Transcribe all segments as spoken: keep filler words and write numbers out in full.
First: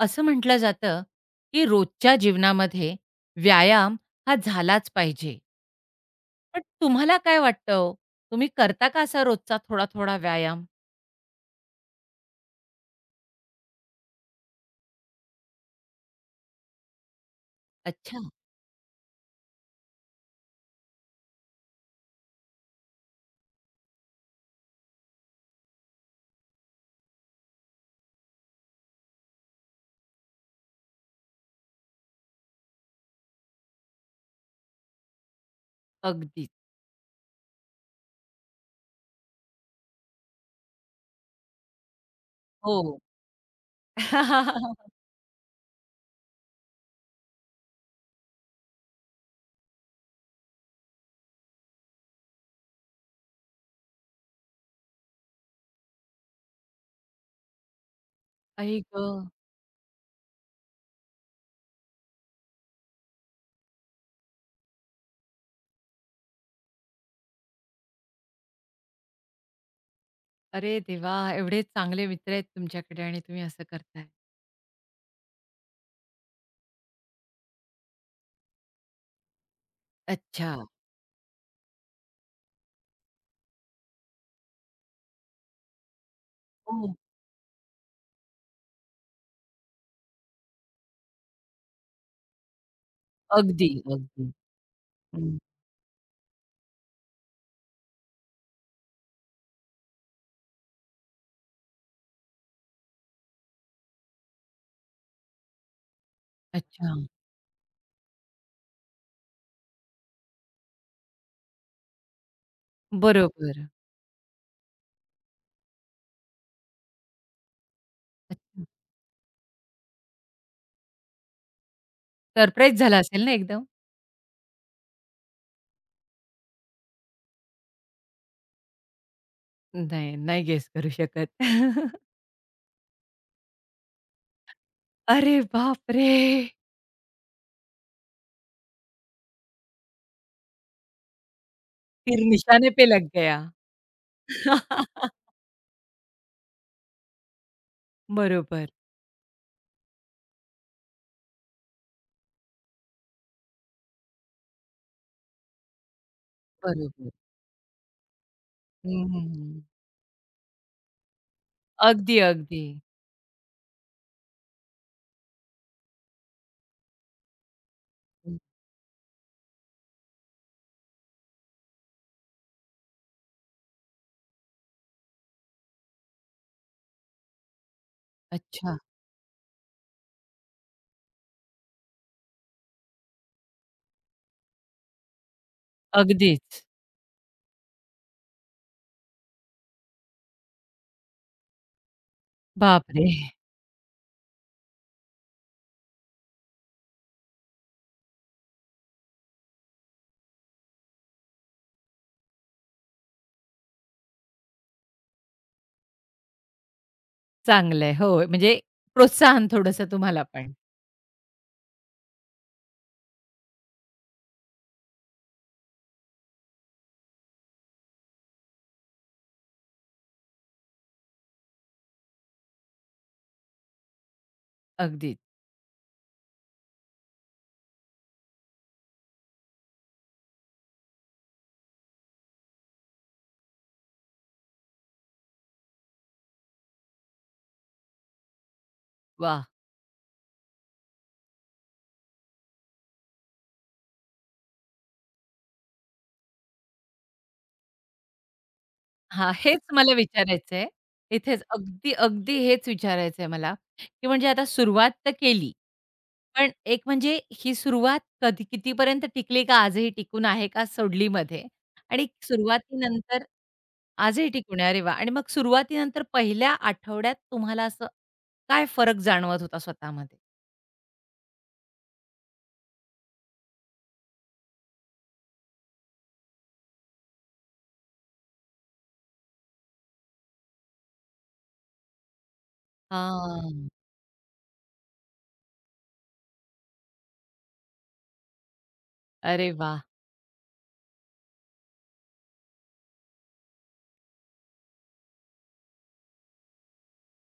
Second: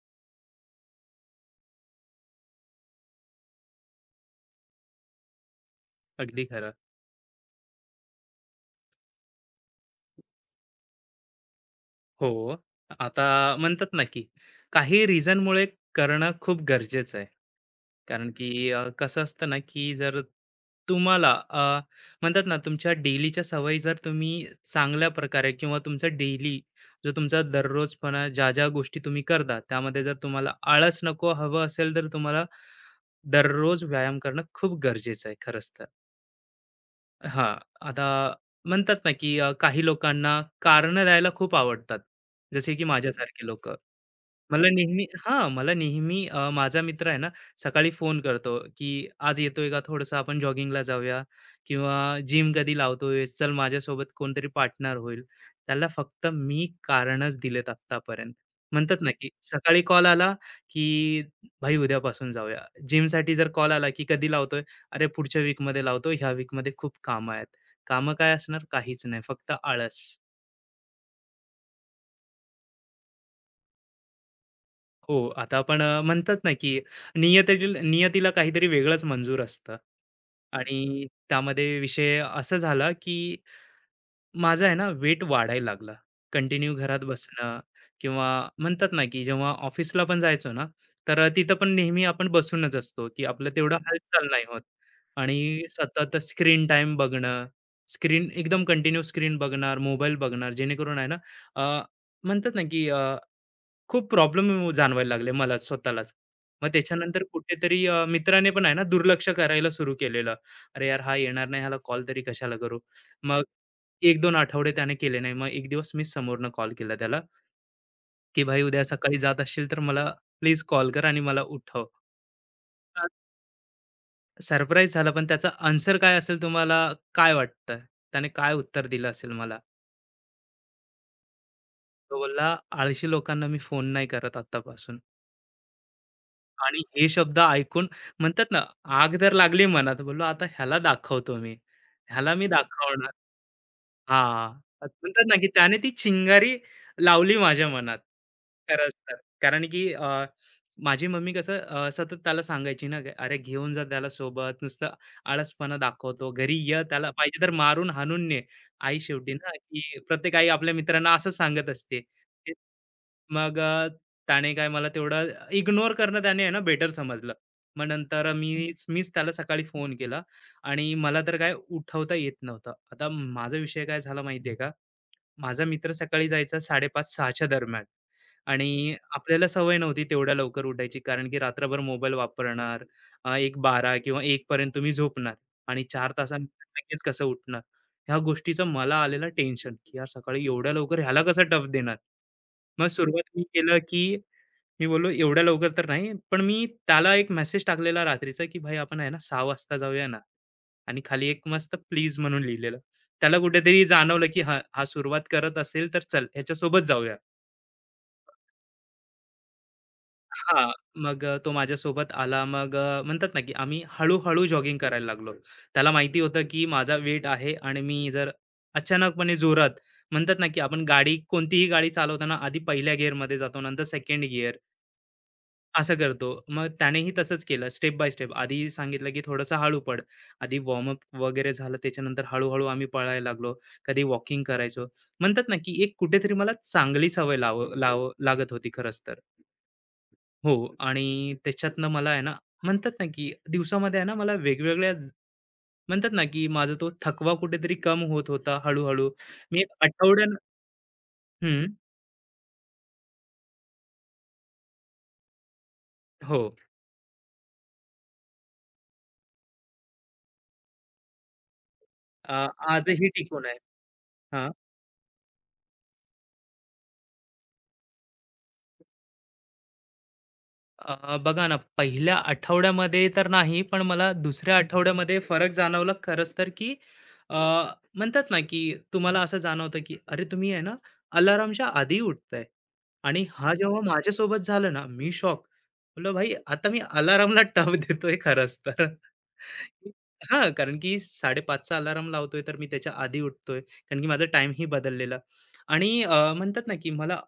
असं म्हटलं जातं, की रोजच्या जीवनामध्ये व्यायाम हा झालाच पाहिजे. अगदी पण खरं. तुम्हाला काय वाटतं हो? तुम्ही करता का असा रोजचा थोडा-थोडा व्यायाम? हो. आता म्हणतात ना, की काही रिझनमुळे करणं खूप गरजेचं आहे. अच्छा. कारण की अ, कसं असतं ना, की जर तुम्हाला अ, म्हणतात ना, तुमच्या डेलीच्या सवयी जर तुम्ही चांगल्या प्रकारे किंवा तुमचा डेली जो तुमचा दररोजपणा ज्या-ज्या गोष्टी तुम्ही करता, त्यामध्ये जर तुम्हाला आळस नको हवं असेल, तर तुम्हाला दररोज व्यायाम करणं खूप गरजेचं आहे खरंच तर. अगदी. हां, आता म्हणतात ना, की अ, काही लोकांना कारणं द्यायला खूप आवडतात. जसे की हो. माझ्यासारखे लोकं. मला नेहमी हां, मला नेहमी अ, माझा मित्र आहे ना, सकाळी फोन करतो, की "आज येतोय का? थोडंसं आपण जॉगिंगला जाऊया किंवा जिम कधी लावतोयस? चल माझ्यासोबत कोणतरी पार्टनर होईल." त्याला फक्त मी कारणच दिलेत आत्तापर्यंत. आई म्हणतात ना, गं! की सकाळी कॉल आला, की "भाई उद्यापासून जाऊया." जिमसाठी जर कॉल आला, की "कधी लावतोय?" "अरे पुढच्या वीकमध्ये लावतो. ह्या वीकमध्ये खूप कामं आहेत." कामं काय असणार? काहीच नाही, फक्त आळस. अरे देवा! एवढे चांगले मित्र आहेत तुमच्याकडे आणि तुम्ही असं करताय. हो, आता आपण अ, म्हणतात ना, की नियतीला नियतीला काहीतरी वेगळंच मंजूर असतं अच्छा. आणि त्यामध्ये विषय असा झाला, की माझा आहे ना वेट वाढायला लागला. कंटिन्यू हो. घरात बसणं किंवा म्हणतात ना, की जेव्हा ऑफिसला पण जायचो ना, तर अ, तिथं पण नेहमी आपण बसूनच असतो, की आपलं अगदी, तेवढं हालचाल अगदी. नाही होत हं. आणि सतत स्क्रीन टाईम बघणं, स्क्रीन एकदम कंटिन्यू स्क्रीन बघणार, मोबाईल बघणार, जेणेकरून आहे ना, अ, म्हणतात ना, की खूप प्रॉब्लेम जाणवायला लागले मला स्वतःलाच. मग अच्छा. त्याच्यानंतर कुठेतरी अ, मित्राने पण आहे ना दुर्लक्ष करायला सुरू केलेलं. अरे यार, हा येणार नाही, ह्याला कॉल तरी कशाला करू? मग बरोबर. एक दोन आठवडे त्याने केले नाही. मग एक दिवस मी समोरनं कॉल केला त्याला, की "भाई अच्छा. उद्या सकाळी जात असशील तर मला प्लीज कॉल कर आणि मला उठव." सरप्राईज झाला असेल ना एकदम? सरप्राईज झाला पण त्याचा आन्सर काय असेल तुम्हाला काय वाटतं? त्याने काय उत्तर दिलं असेल मला? नाही, नाही गेस करू शकत. तो बोलला, "आळशी लोकांना मी फोन नाही करत आत्तापासून." अरे बापरे! आणि हे शब्द ऐकून म्हणतात ना, आग तर लागली मनात. बोललो, "आता ह्याला दाखवतो मी. फिर ह्याला मी निशाने पे लग दाखवणार." गया. हां. म्हणतात ना, की त्याने ती चिंगारी लावली माझ्या मनात. बरोबर. खरंच तर. कारण की अ, माझी मम्मी कसं अ, सतत त्याला सांगायची ना, "अरे घेऊन जा त्याला सोबत, नुसतं आळसपणा दाखवतो. घरी ये, त्याला बरोबर. पाहिजे तर मारून हाणून ने." हं, आई हं, शेवटी ना, हं. की प्रत्येक आई आपल्या मित्रांना असंच सांगत असते. अगदी, ते अगदी. मग अ, त्याने काय मला तेवढं इग्नोर करणं त्याने आहे ना बेटर समजलं. मग नंतर हं. मीच मीच त्याला सकाळी फोन केला. आणि मला तर काय उठवता येत नव्हतं. आता माझा विषय काय झाला माहिती आहे का? माझा मित्र सकाळी जायचा साडे पाच-6च्या दरम्यान अच्छा. आणि आपल्याला सवय नव्हती तेवढ्या लवकर उठायची कारण की रात्रभर मोबाईल वापरणार, अ, एक बारा किंवा एक पर्यंत तुम्ही झोपणार आणि चार अगदीच. तासानंतर लगेच कसं उठणार? ह्या गोष्टीचं मला आलेलं टेन्शन, की यार सकाळी एवढ्या लवकर ह्याला कसं टफ देणार? मग बापरे! सुरुवात मी केलं की मी बोललो एवढ्या लवकर तर नाही, पण मी त्याला एक मेसेज टाकलेला रात्रीचा, की "भाई आपण आहे ना सहा वाजता जाऊया ना." आणि खाली एक मस्त प्लीज म्हणून लिहिलेलं. त्याला कुठेतरी जाणवलं, की हा हा सुरुवात करत असेल तर चल ह्याच्यासोबत जाऊया. चांगलं आहे. हो, म्हणजे प्रोत्साहन थोडंसं तुम्हाला पण. हां. मग अ, तो माझ्यासोबत आला. मग अ, म्हणतात ना, की आम्ही हळू-हळू जॉगिंग करायला लागलो. त्याला माहिती होतं, की माझा वेट आहे आणि मी जर अचानकपणे जोरात म्हणतात ना, की आपण गाडी कोणतीही गाडी चालवताना आधी पहिल्या गिअरमध्ये जातो, नंतर सेकंड गिअर अगदीच. असं करतो. मग त्यानेही तसंच केलं स्टेप बाय स्टेप. आधी सांगितलं, की "थोडंसं हळू पड़ आधी वॉर्मअप वगैरे झालं. त्याच्यानंतर हळू-हळू आम्ही पळायला लागलो. कधी वॉकिंग करायचो. म्हणतात ना, की एक कुठेतरी मला चांगली सवय लाव लाव लागत होती खरंच तर. वाह! हो आणि त्याच्यातनं मला आहे ना, म्हणतात ना, की दिवसामध्ये आहे ना, मला वेगवेगळ्या ज- म्हणतात ना, की माझा तो थकवा कुठेतरी कम होत होता हळू हां, हेच मी एक मला आठवड्यानं विचारायचंय. इथेच हं, अगदी, अगदी हेच विचारायचंय मला, की म्हणजे आता सुरुवात तर केली. हो. पण एक म्हणजे ही सुरुवात कधी कितीपर्यंत टिकली का आजही टिकून आहे का सोडली मध्ये? आणि अ, आजही सुरुवातीनंतर टिकून आहे. आजही टिकून आहे. अरे वाह! आणि मग सुरुवातीनंतर पहिल्या आठवड्यात तुम्हाला असं काय फरक जाणवत होता स्वतःमध्ये? अ, बघा ना, पहिल्या आठवड्यामध्ये तर नाही, पण मला दुसऱ्या हं, हं. आठवड्यामध्ये फरक जाणवला खरंच तर, की अ, म्हणतात ना, की तुम्हाला असं जाणवतं, की "अरे, तुम्ही आहे ना, अलार्मच्या आधी उठताय." आणि हा हां. जेव्हा हं. माझ्यासोबत झालं ना, मी शॉक. म्हटलं, "भाई, आता मी अलार्मला टफ देतोय खरंच तर." अरे वाह! हां, कारण की साडे पाच चा लावतोय, तर मी त्याच्या आधी उठतोय, कारण की माझा टाईमही बदललेला. आणि अ, म्हणतात ना, की मला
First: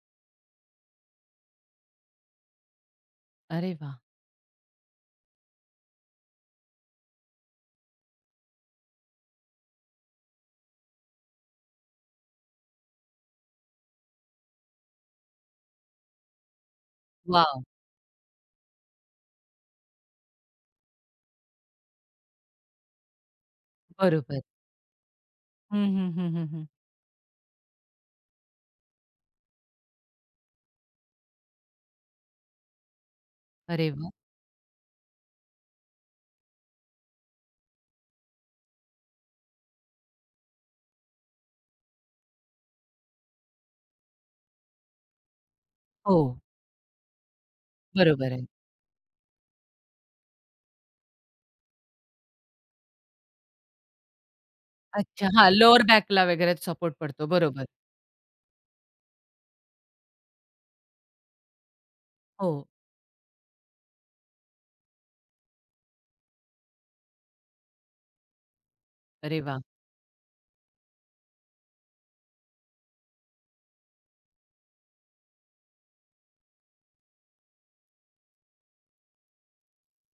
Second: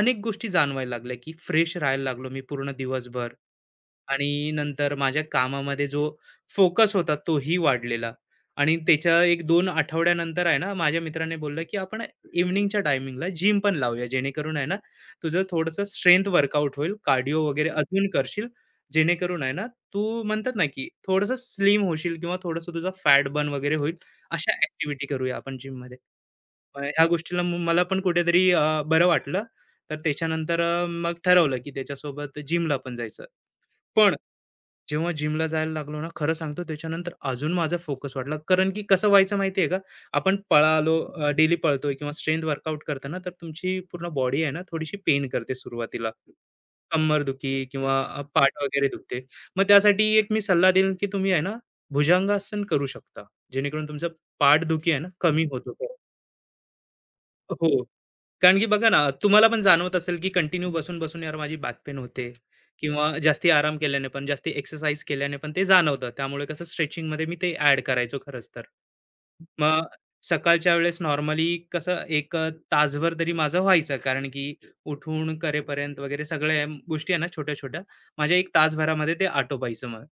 अनेक गोष्टी जाणवायला लागल्या, की फ्रेश राहायला लागलो मी पूर्ण दिवसभर अरे वाह! आणि नंतर माझ्या कामामध्ये जो फोकस होता तोही वाढलेला आणि त्याच्या एक दोन आठवड्यानंतर आहे ना, माझ्या मित्राने बोललं, की "आपण इव्हनिंगच्या टायमिंगला जिम पण लावूया, जेणेकरून आहे ना, तुझं थोडंसं स्ट्रेंथ वर्कआउट होईल, कार्डिओ वॉव! वगैरे अजून करशील, जेणेकरून आहे ना, तू म्हणतात ना, की थोडंसं स्लिम होशील किंवा थोडंसं तुझा फॅट बर्न वगैरे होईल. बरोबर. अशा ॲक्टिव्हिटी करूया आपण हं, जिममध्ये." हं, हं, हं, हं. अ, ह्या गोष्टीला म मला पण कुठेतरी अ, बरं वाटलं. तर त्याच्यानंतर अ, मग ठरवलं की त्याच्यासोबत जिमला पण जायचं. अरे वाह! पण जेव्हा जिमला जायला लागलो ना, खरं सांगतो त्याच्यानंतर अजून माझा फोकस वाढला. कारण की कसं व्हायचं माहिती आहे का? आपण पळालो डेली पळतोय किंवा स्ट्रेंथ वर्कआउट करतो तर तुमची पूर्ण बॉडी आहे ना, थोडीशी पेन करते सुरुवातीला. हो, कंबरदुखी किंवा अ, बरोबर आहे. पाठ वगैरे दुखते. मग त्यासाठी एक मी सल्ला देईन की तुम्ही आहे ना, भुजंगासन करू शकता. जेणेकरून तुमचं पाठदुखी आहे ना, अच्छा. कमी हां, होतं. लोअर बॅकला वगैरे सपोर्ट पडतो. बरोबर. हो. कारण की बघा ना, तुम्हाला पण जाणवत असेल की कंटिन्यू बसून-बसून यार माझी बॅक पेन होते हो. किंवा जास्ती आराम केल्याने पण, जास्ती एक्सरसाइज केल्याने पण ते जाणवतं. त्यामुळे कसं स्ट्रेचिंगमध्ये मी ते ॲड करायचो खरंच तर. अरे वाह! मग सकाळच्या वेळेस नॉर्मली कसं एक तासभर तरी माझं व्हायचं. कारण की उठून करेपर्यंत वगैरे सगळ्या गोष्टी आहे ना छोट्या-छोट्या, माझ्या एक तासभरामध्ये ते आटोपायचं मग.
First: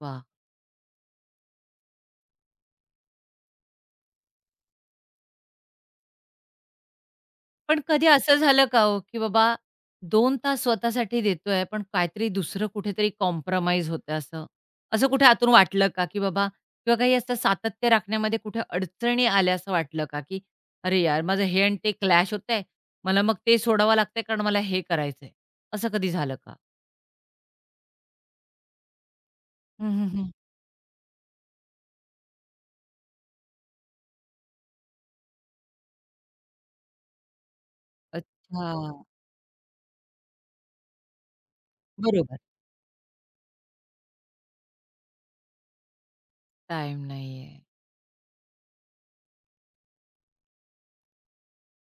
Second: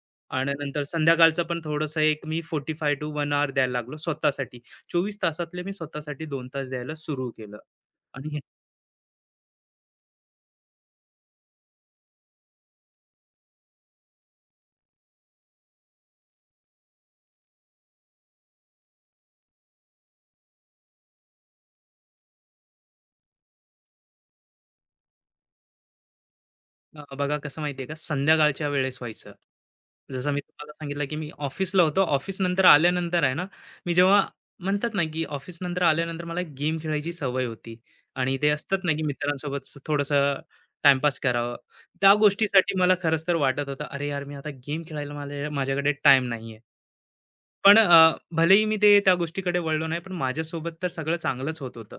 वाह! आणि नंतर संध्याकाळचं पण थोडंसं एक मी पंचेचाळीस टू एक हॉवर द्यायला लागलो स्वतःसाठी. चोवीस तासातले मी स्वतःसाठी दोन तास द्यायला सुरू केलं. पण कधी असं आणि झालं का हो, की बाबा दोन तास स्वतःसाठी देतोय, पण काहीतरी दुसरं कुठेतरी कॉम्प्रोमाईज होतंय असं? असं कुठे आतून वाटलं का, की बाबा किंवा काही असं सातत्य राखण्यामध्ये कुठे अडचणी आल्या असं वाटलं का, की "अरे यार, माझं हे आणि ते क्लॅश होतंय. मला मग ते सोडावं लागतंय कारण मला हे करायचंय." असं कधी झालं का? अ, बघा कसं माहिती आहे का, संध्याकाळच्या वेळेस व्हायचं. हं, हं, हं. जसं मी तुम्हाला सांगितलं, की मी ऑफिसला होतो. ऑफिसनंतर आल्यानंतर आहे ना, मी जेव्हा म्हणतात ना, की ऑफिसनंतर आल्यानंतर मला गेम खेळायची सवय होती आणि ते अच्छा. असतात ना, की मित्रांसोबत स थोडंसं टाईमपास करावं. त्या बरोबर. गोष्टीसाठी मला खरंच तर वाटत होतं, "अरे यार, मी आता गेम खेळायला मला माझ्याकडे टाईम नाहीये." टाईम नाहीये. पण अ, भलेही मी ते त्या गोष्टीकडे वळलो नाही, पण माझ्यासोबत तर सगळं चांगलंच होत होतं.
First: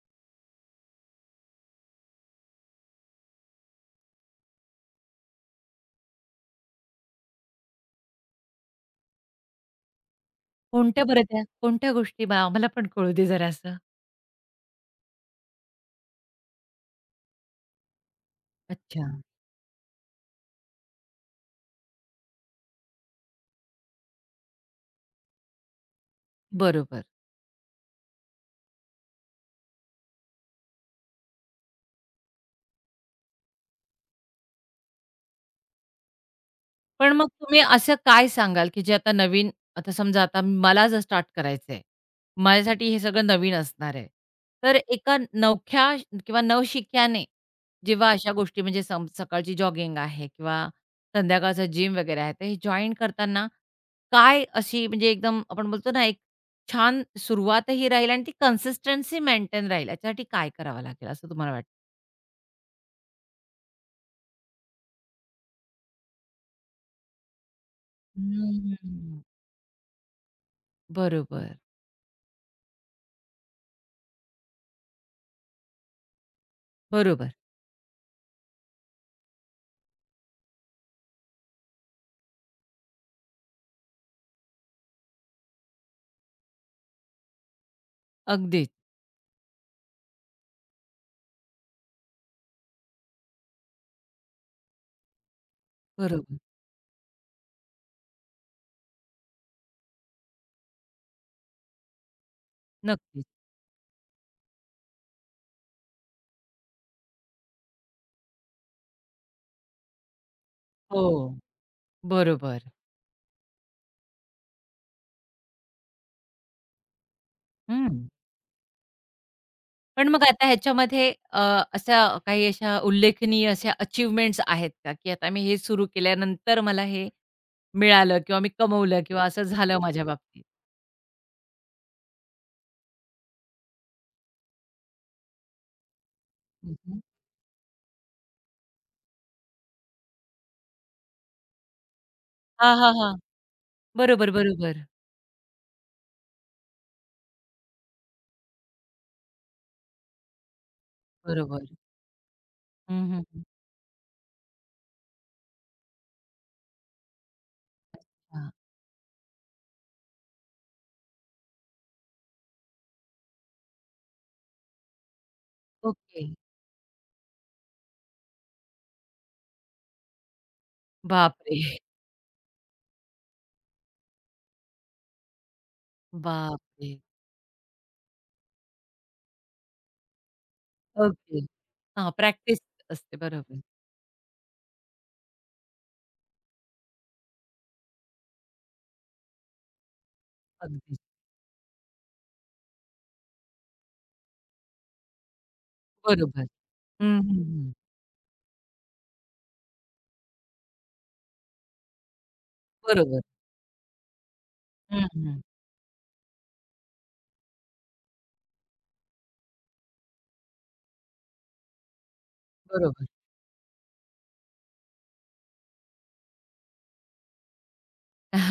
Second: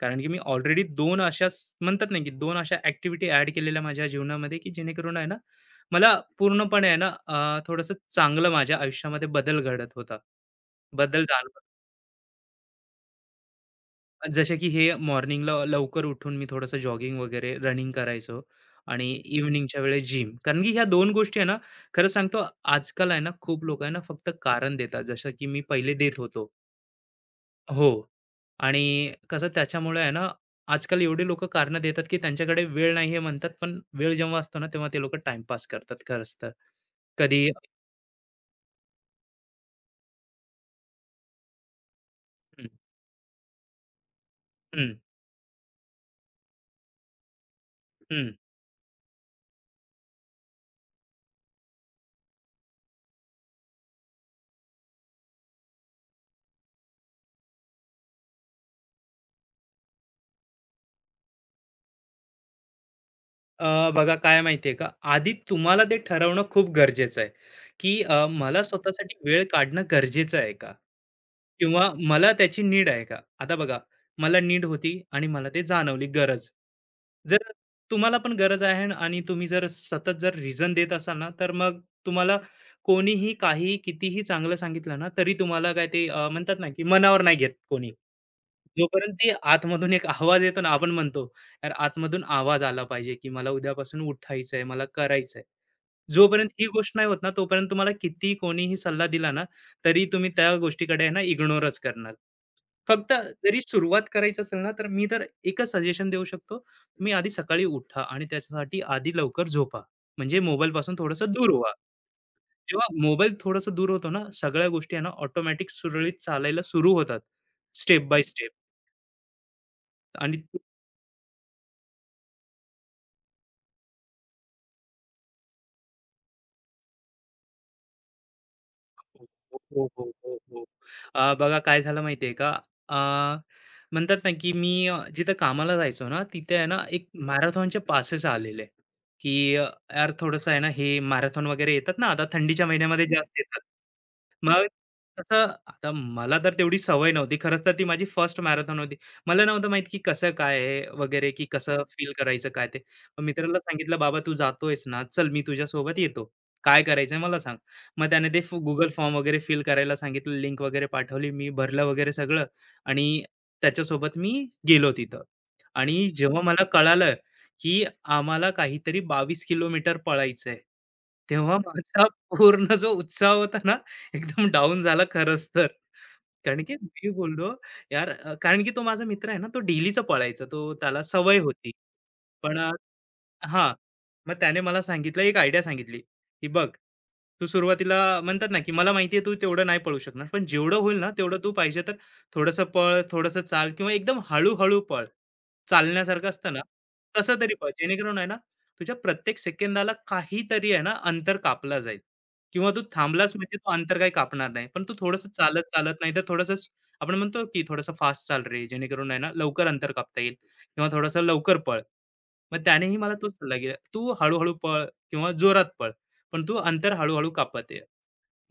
कारण की मी ऑलरेडी दोन अशा स म्हणतात ना, की दोन अशा ॲक्टिव्हिटी ॲड केलेल्या माझ्या जीवनामध्ये, की जेणेकरून आहे ना, मला पूर्णपणे आहे ना, अ, थोडंसं चांगलं माझ्या आयुष्यामध्ये बदल घडत होता. कोणत्या बरं बदल त्या? जाणवत कोणत्या गोष्टी? बा आम्हाला पण कळू दे जरासं. जसे की हे मॉर्निंगला लवकर उठून मी थोडंसं जॉगिंग वगैरे रनिंग करायचो अच्छा, आणि इव्हनिंगच्या वेळेस जिम. कारण की ह्या दोन गोष्टी आहे ना, खरं सांगतो आजकाल आहे ना, खूप लोकं आहे ना, फक्त कारण देतात. जसं की मी पहिले देत होतो. बरोबर. हो. आणि कसं त्याच्यामुळे आहे ना, आजकाल एवढी लोकं कारणं देतात, की त्यांच्याकडे वेळ नाही आहे म्हणतात, पण वेळ जेव्हा असतो ना, तेव्हा ते लोकं टाईमपास करतात खरंच तर. पण मग कधी तुम्ही असं काय सांगाल, की जे आता नवीन आता समजा आता मला जर स्टार्ट करायचंय. हं, माझ्यासाठी हे सगळं नवीन असणार आहे. तर हं, एका नवख्या किंवा नवशिक्याने जेव्हा अशा हं. गोष्टी म्हणजे सम सकाळची जॉगिंग आहे किंवा संध्याकाळचं जिम वगैरे आहे, तर हे जॉइन करताना काय अशी म्हणजे एकदम आपण बोलतो ना, एक छान सुरुवातही राहील आणि ती कन्सिस्टन्सी मेंटेन राहील, याच्यासाठी काय करावं लागेल असं तुम्हाला अ, बघा काय माहितीये का, आधी तुम्हाला ते ठरवणं खूप गरजेचं आहे, की अ, मला स्वतःसाठी हम्म. वेळ काढणं गरजेचं आहे का? बरोबर, किंवा मला त्याची नीड आहे का? आता बघा, मला नीड होती आणि मला ते जाणवली गरज. बरोबर. जर तुम्हाला पण गरज आहे न आणि तुम्ही जर सतत जर रिझन देत असाल ना, तर मग तुम्हाला कोणीही काही कितीही चांगलं सांगितलं ना, तरी तुम्हाला काय ते अ, म्हणतात ना, की मनावर नाही घेत कोणी. अगदीच, जोपर्यंत ती आतमधून एक आवाज येतो ना, आपण म्हणतो तर आतमधून आवाज आला पाहिजे, की मला उद्यापासून उठायचंय, मला करायचंय. बरोबर. जोपर्यंत ही गोष्ट नाही होत ना, तोपर्यंत तुम्हाला कितीही कोणीही सल्ला दिला ना, तरी तुम्ही त्या गोष्टीकडे आहे ना इग्नोरच करणार. फक्त नक्कीच. जरी सुरुवात करायची असेल ना, तर मी तर एकच सजेशन देऊ शकतो. तुम्ही आधी सकाळी उठा आणि त्याच्यासाठी आधी लवकर झोपा. म्हणजे मोबाईलपासून हो, थोडंसं दूर व्हा. बरोबर. जेव्हा मोबाईल थोडंसं दूर होतो ना, सगळ्या गोष्टी आहे ना ऑटोमॅटिक सुरळीत चालायला सुरू होतात, हं. स्टेप बाय स्टेप पण मग आणि आता ह्याच्यामध्ये अ, अशा काही अशा उल्लेखनीय अशा अचीव्हमेंट्स आहेत का, की आता मी हे सुरू केल्यानंतर मला हे मिळालं किंवा मी कमवलं किंवा हो, असं झालं हो, हो, माझ्या हो, बाबतीत? हो. अ, बघा काय झालं माहिती का? अ, म्हणतात ना, की मी अ, जिथं कामाला जायचो ना, तिथे आहे हं, ना, हं. एक मॅरेथॉनचे पासेस आलेले, की अ, यार थोडंसं आहे ना, हे मॅरेथॉन वगैरे येतात ना, आता थंडीच्या हां, महिन्यामध्ये हां, जास्त येतात. बरोबर, मग बरोबर, तसं आता मला तर तेवढी सवय नव्हती. खरंच तर ती माझी फर्स्ट मॅरेथॉन होती. मला नव्हतं माहीत, की कसं काय आहे वगैरे, की बरोबर. कसं फील करायचं काय ते. हं, मग हं, हं. मित्राला सांगितलं, "बाबा तू जातोयस ना, चल मी तुझ्यासोबत येतो. काय करायचंय मला सांग." मग त्याने ते अच्छा. फ फॉर्म वगैरे फिल करायला सांगितलं, लिंक वगैरे पाठवली. मी भरलं वगैरे सगळं आणि त्याच्यासोबत मी गेलो तिथं. आणि ओके. जेव्हा मला कळालं, की आम्हाला काहीतरी बावीस किलोमीटर पळायचंय. तेव्हा बापरे! माझा पूर्ण जो उत्साह होता ना, एकदम डाउन झाला खरंच तर. कारण की बापरे! मी बोललो, "यार" अ, कारण की तो माझा मित्र आहे ना, तो डेलीचा पळायचा. तो त्याला सवय ओके. होती. हां, पण प्रॅक्टिस असते. बरोबर. हां. मग त्याने मला सांगितलं, एक आयडिया सांगितली, की "बघ, तू सुरुवातीला म्हणतात ना, की मला माहिती आहे तू तेवढं नाही पळू शकणार, पण जेवढं अगदी. होईल ना तेवढं तू पाहिजे तर थोडंसं पळ, थोडंसं चाल किंवा एकदम हळू पळ. चालण्यासारखं बरोबर. असतं ना, हं, तसं हं, तरी हं. पळ. जेणेकरून आहे ना, तुझ्या प्रत्येक सेकंदाला काहीतरी आहे ना अंतर कापला जाईल किंवा तू बरोबर. थांबलास म्हणजे तो अंतर काही कापणार नाही. पण तू हं, थोडंसं हं. चालत, चालत नाही तर थोडंसं आपण म्हणतो, की थोडंसं फास्ट चाल रे, जेणेकरून आहे ना लवकर अंतर कापता येईल." किंवा थोडासा लवकर पळ. मग त्यानेही बरोबर. मला तोच सल्ला दिला, "तू हळू-हळू पळ किंवा जोरात पळ, पण तू अंतर हळू-हळू कापत ये."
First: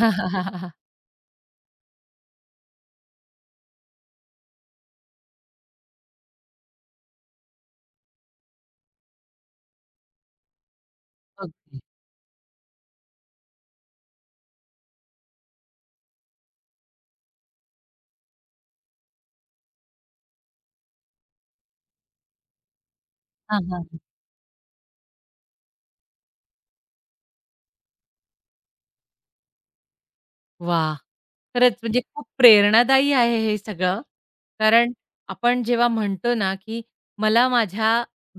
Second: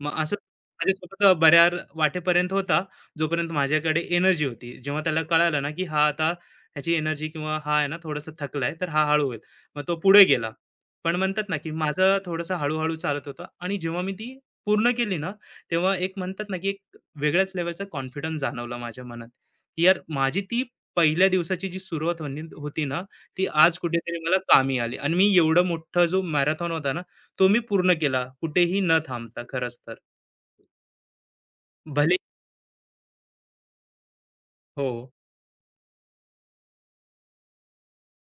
मग असं माझ्या स्वतःचा वाटेपर्यंत होता, जोपर्यंत माझ्याकडे एनर्जी होती. जेव्हा त्याला कळालं ना, की हा आता ह्याची एनर्जी किंवा हा आहे ना थोडासा थकलाय, तर हा हळू होईल. मग तो पुढे गेला. पण म्हणतात ना, की माझं थोडंसं हळू चालत होतं आणि जेव्हा मी ती पूर्ण केली ना, तेव्हा एक म्हणतात ना, की एक वेगळ्याच लेव्हलचा कॉन्फिडन्स जाणवला माझ्या मनात, की यार माझी ती पहिल्या दिवसाची जी सुरुवात होनी होती ना, ती हां, आज हां, कुठेतरी मला कामी आली आणि मी एवढा मोठा जो मॅरेथॉन होता ना, तो मी पूर्ण केला कुठेही न थांबता खरंच तर. वाह! खरंच म्हणजे भले खूप प्रेरणादायी आहे हे सगळं. हो. कारण आपण जेव्हा म्हणतो ना, की मला माझ्या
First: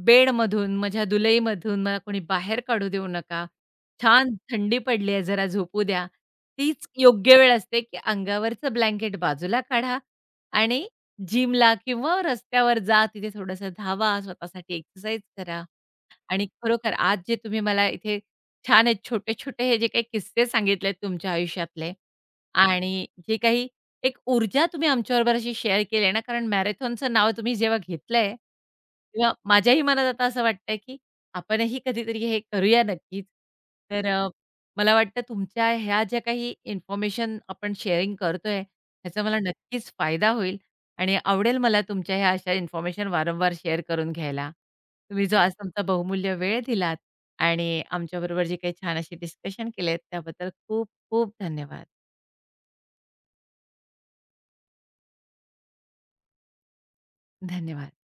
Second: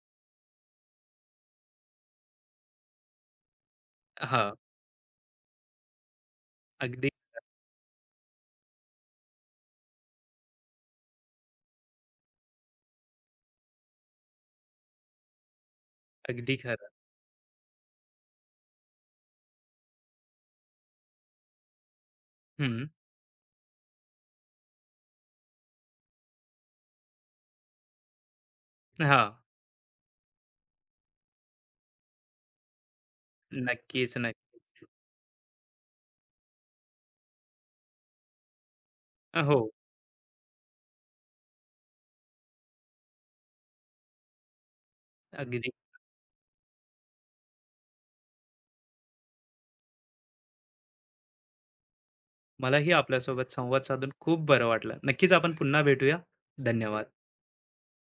बेडमधून, माझ्या दुलईमधून मला कोणी बाहेर काढू देऊ नका. छान हां. थंडी पडली आहे, जरा झोपू द्या. तीच अगदी, योग्य वेळ असते, की अंगावरचं ब्लँकेट बाजूला काढा आणि जिमला किंवा रस्त्यावर जा, तिथे थोडंसं धावा, स्वतःसाठी एक्सरसाइज करा. आणि अगदी खरं. खरोखर आज जे तुम्ही मला इथे छान आहेत छोटे-छोटे हे जे काही किस्से सांगितलेत तुमच्या आयुष्यातले हं. आणि जे काही एक ऊर्जा तुम्ही आमच्याबरोबर अशी शेअर केली आहे ना, कारण मॅरेथॉनचं नाव तुम्ही जेव्हा घेतलंय हां. तेव्हा माझ्याही मनात आता असं वाटतंय की आपणही कधीतरी हे करूया नक्कीच. तर नक्कीच, अ, नक्कीच. मला वाटतं तुमच्या ह्या ज्या काही इन्फॉर्मेशन आपण शेअरिंग करतोय, ह्याचा मला हो, नक्कीच फायदा होईल. आणि आवडेल मला तुमच्या ह्या अशा इन्फॉर्मेशन वारंवार शेअर करून घ्यायला. तुम्ही जो आज अगदी. तुमचा बहुमूल्य वेळ दिलात आणि आमच्याबरोबर जे काही छान अशी डिस्कशन केलेत त्याबद्दल खूप खूप धन्यवाद. मलाही आपल्यासोबत संवाद साधून खूप बरं वाटलं. नक्कीच आपण पुन्हा भेटूया. धन्यवाद. धन्यवाद.